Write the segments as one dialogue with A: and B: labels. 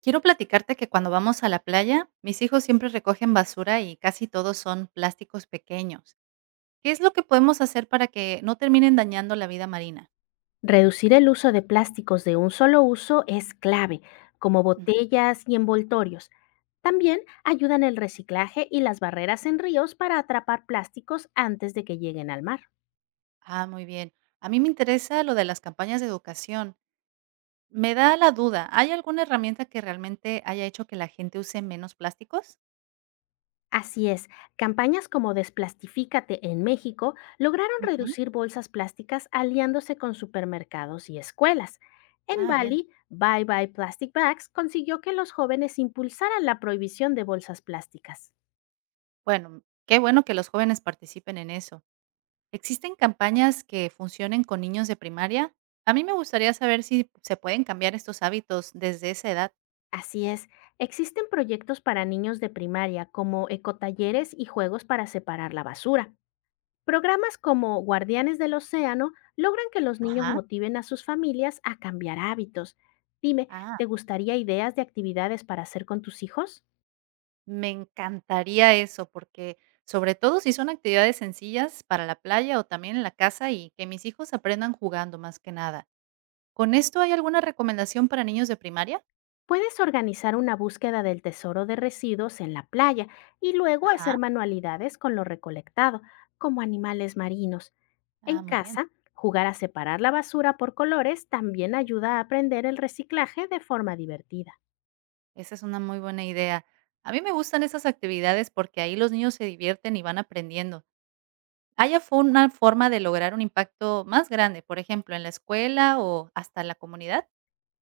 A: Quiero platicarte que cuando vamos a la playa, mis hijos siempre recogen basura y casi todos son plásticos pequeños. ¿Qué es lo que podemos hacer para que no terminen dañando la vida marina?
B: Reducir el uso de plásticos de un solo uso es clave, como
A: Ujú.
B: botellas y envoltorios. También ayudan el reciclaje y las barreras en ríos para atrapar plásticos antes de que lleguen al mar.
A: Ah, muy bien. A mí me interesa lo de las campañas de educación. Me da la duda, ¿hay alguna herramienta que realmente haya hecho que la gente use menos plásticos?
B: Así es, campañas como Desplastifícate en México lograron
A: Ujú.
B: reducir bolsas plásticas aliándose con supermercados y escuelas. En
A: Ah, bien.
B: Bali, Bye Bye Plastic Bags consiguió que los jóvenes impulsaran la prohibición de bolsas plásticas.
A: Bueno, qué bueno que los jóvenes participen en eso. ¿Existen campañas que funcionen con niños de primaria? A mí me gustaría saber si se pueden cambiar estos hábitos desde esa edad.
B: Así es, existen proyectos para niños de primaria como ecotalleres y juegos para separar la basura. Programas como Guardianes del Océano logran que los niños
A: Ajá.
B: motiven a sus familias a cambiar hábitos. Dime,
A: Ah,
B: ¿te gustaría ideas de actividades para hacer con tus hijos?
A: Me encantaría eso, porque sobre todo si son actividades sencillas para la playa o también en la casa y que mis hijos aprendan jugando más que nada. ¿Con esto hay alguna recomendación para niños de primaria?
B: Puedes organizar una búsqueda del tesoro de residuos en la playa y luego
A: Ajá.
B: hacer manualidades con lo recolectado, como animales marinos.
A: Ah,
B: En
A: muy bien.
B: casa, jugar a separar la basura por colores también ayuda a aprender el reciclaje de forma divertida.
A: Esa es una muy buena idea. A mí me gustan esas actividades porque ahí los niños se divierten y van aprendiendo. Haya fo ¿Una forma de lograr un impacto más grande, por ejemplo, en la escuela o hasta la comunidad?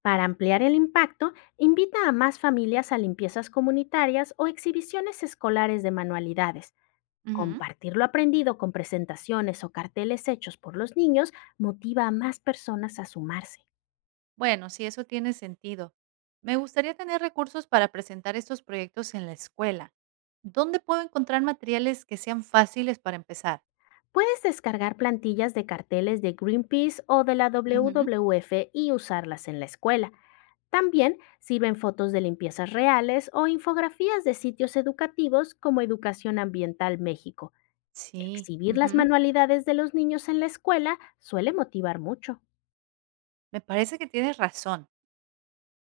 B: Para ampliar el impacto, invita a más familias a limpiezas comunitarias o exhibiciones escolares de manualidades.
A: Ujú.
B: Compartir lo aprendido con presentaciones o carteles hechos por los niños motiva a más personas a sumarse.
A: Bueno, sí, eso tiene sentido. Me gustaría tener recursos para presentar estos proyectos en la escuela. ¿Dónde puedo encontrar materiales que sean fáciles para empezar?
B: Puedes descargar plantillas de carteles de Greenpeace o de la
A: Ujú.
B: WWF y usarlas en la escuela. También sirven fotos de limpiezas reales o infografías de sitios educativos como Educación Ambiental México.
A: Sí,
B: Exhibir las
A: ujú,
B: manualidades de los niños en la escuela suele motivar mucho.
A: me parece que tienes razón.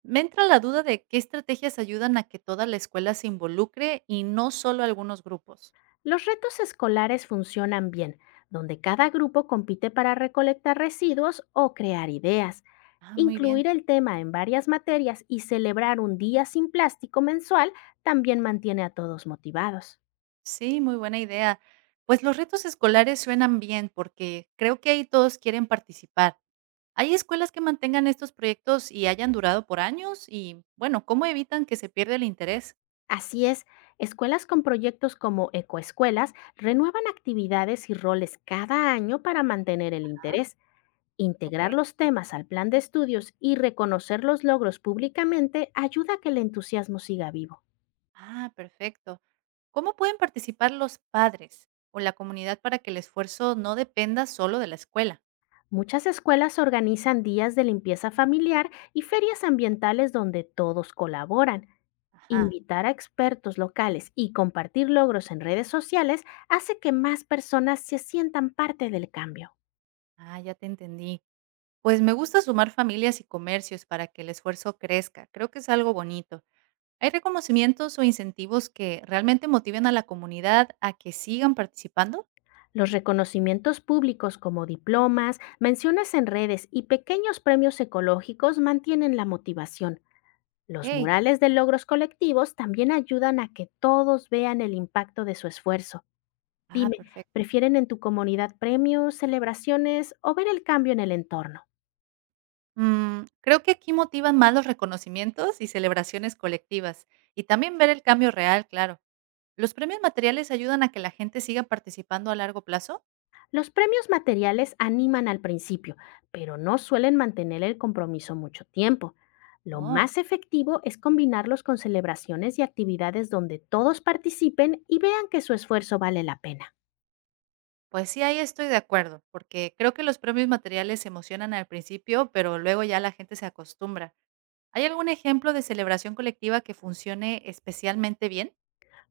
A: Me entra la duda de qué estrategias ayudan a que toda la escuela se involucre y no solo algunos grupos.
B: Los retos escolares funcionan bien, donde cada grupo compite para recolectar residuos o crear ideas.
A: Ah, muy bien.
B: Incluir el tema en varias materias y celebrar un día sin plástico mensual también mantiene a todos motivados.
A: Sí, muy buena idea. Pues los retos escolares suenan bien porque creo que ahí todos quieren participar. ¿Hay escuelas que mantengan estos proyectos y hayan durado por años? Y bueno, ¿cómo evitan que se pierda el interés?
B: Así es, escuelas con proyectos como ecoescuelas renuevan actividades y roles cada año para mantener el interés.
A: Ok.
B: Integrar los temas al plan de estudios y reconocer los logros públicamente ayuda a que el entusiasmo siga vivo.
A: Ah, perfecto. ¿Cómo pueden participar los padres o la comunidad para que el esfuerzo no dependa solo de la escuela?
B: Muchas escuelas organizan días de limpieza familiar y ferias ambientales donde todos colaboran.
A: Ajá.
B: Invitar a expertos locales y compartir logros en redes sociales hace que más personas se sientan parte del cambio.
A: Ah, ya te entendí. Pues me gusta sumar familias y comercios para que el esfuerzo crezca. Creo que es algo bonito. ¿Hay reconocimientos o incentivos que realmente motiven a la comunidad a que sigan participando?
B: Los reconocimientos públicos como diplomas, menciones en redes y pequeños premios ecológicos mantienen la motivación. Los
A: Ok.
B: murales de logros colectivos también ayudan a que todos vean el impacto de su esfuerzo.
A: Ah,
B: Dime,
A: perfecto.
B: ¿prefieren en tu comunidad premios, celebraciones o ver el cambio en el entorno?
A: Creo que aquí motivan más los reconocimientos y celebraciones colectivas y también ver el cambio real, claro. ¿Los premios materiales ayudan a que la gente siga participando a largo plazo?
B: Los premios materiales animan al principio, pero no suelen mantener el compromiso mucho tiempo. Lo
A: Oh,
B: más efectivo es combinarlos con celebraciones y actividades donde todos participen y vean que su esfuerzo vale la pena.
A: pues sí, ahí estoy de acuerdo, porque creo que los premios materiales se emocionan al principio, pero luego ya la gente se acostumbra. ¿Hay algún ejemplo de celebración colectiva que funcione especialmente bien?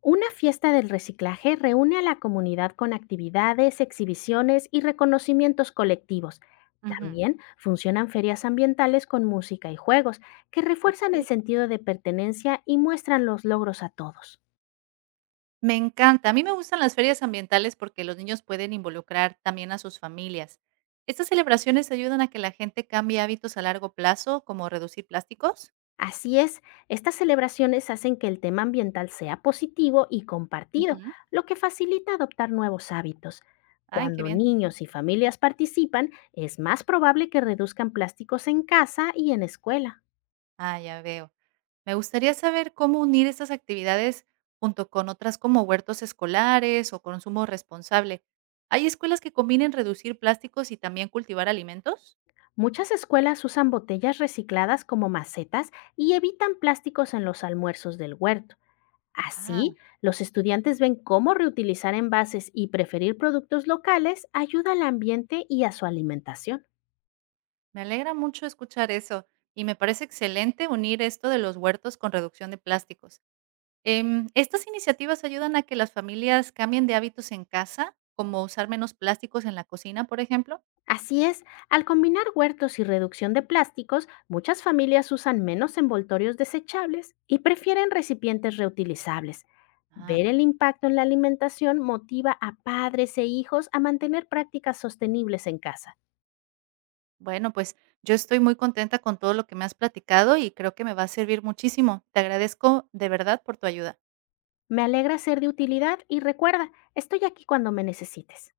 B: Una fiesta del reciclaje reúne a la comunidad con actividades, exhibiciones y reconocimientos colectivos.
A: Ujú.
B: También funcionan ferias ambientales con música y juegos, que refuerzan el
A: Ok.
B: sentido de pertenencia y muestran los logros a todos.
A: Me encanta. A mí me gustan las ferias ambientales porque los niños pueden involucrar también a sus familias. ¿Estas celebraciones ayudan a que la gente cambie hábitos a largo plazo, como reducir plásticos?
B: Así es, estas celebraciones hacen que el tema ambiental sea positivo y compartido,
A: Ujú.
B: lo que facilita adoptar nuevos hábitos.
A: Ay, qué
B: Cuando
A: bien.
B: niños y familias participan, es más probable que reduzcan plásticos en casa y en escuela.
A: Ah, ya veo. Me gustaría saber cómo unir estas actividades junto con otras como huertos escolares o consumo responsable. ¿Hay escuelas que combinen reducir plásticos y también cultivar alimentos?
B: Muchas escuelas usan botellas recicladas como macetas y evitan plásticos en los almuerzos del huerto.
A: Ah,
B: Así, los estudiantes ven cómo reutilizar envases y preferir productos locales ayuda al ambiente y a su alimentación.
A: me alegra mucho escuchar eso y me parece excelente unir esto de los huertos con reducción de plásticos. ¿Estas iniciativas ayudan a que las familias cambien de hábitos en casa, como usar menos plásticos en la cocina, por ejemplo?
B: Así es, al combinar huertos y reducción de plásticos, muchas familias usan menos envoltorios desechables y prefieren recipientes reutilizables.
A: Ah,
B: Ver el impacto en la alimentación motiva a padres e hijos a mantener prácticas sostenibles en casa.
A: bueno, pues yo estoy muy contenta con todo lo que me has platicado y creo que me va a servir muchísimo. Te agradezco de verdad por tu ayuda.
B: Me alegra ser de utilidad y recuerda, estoy aquí cuando me necesites.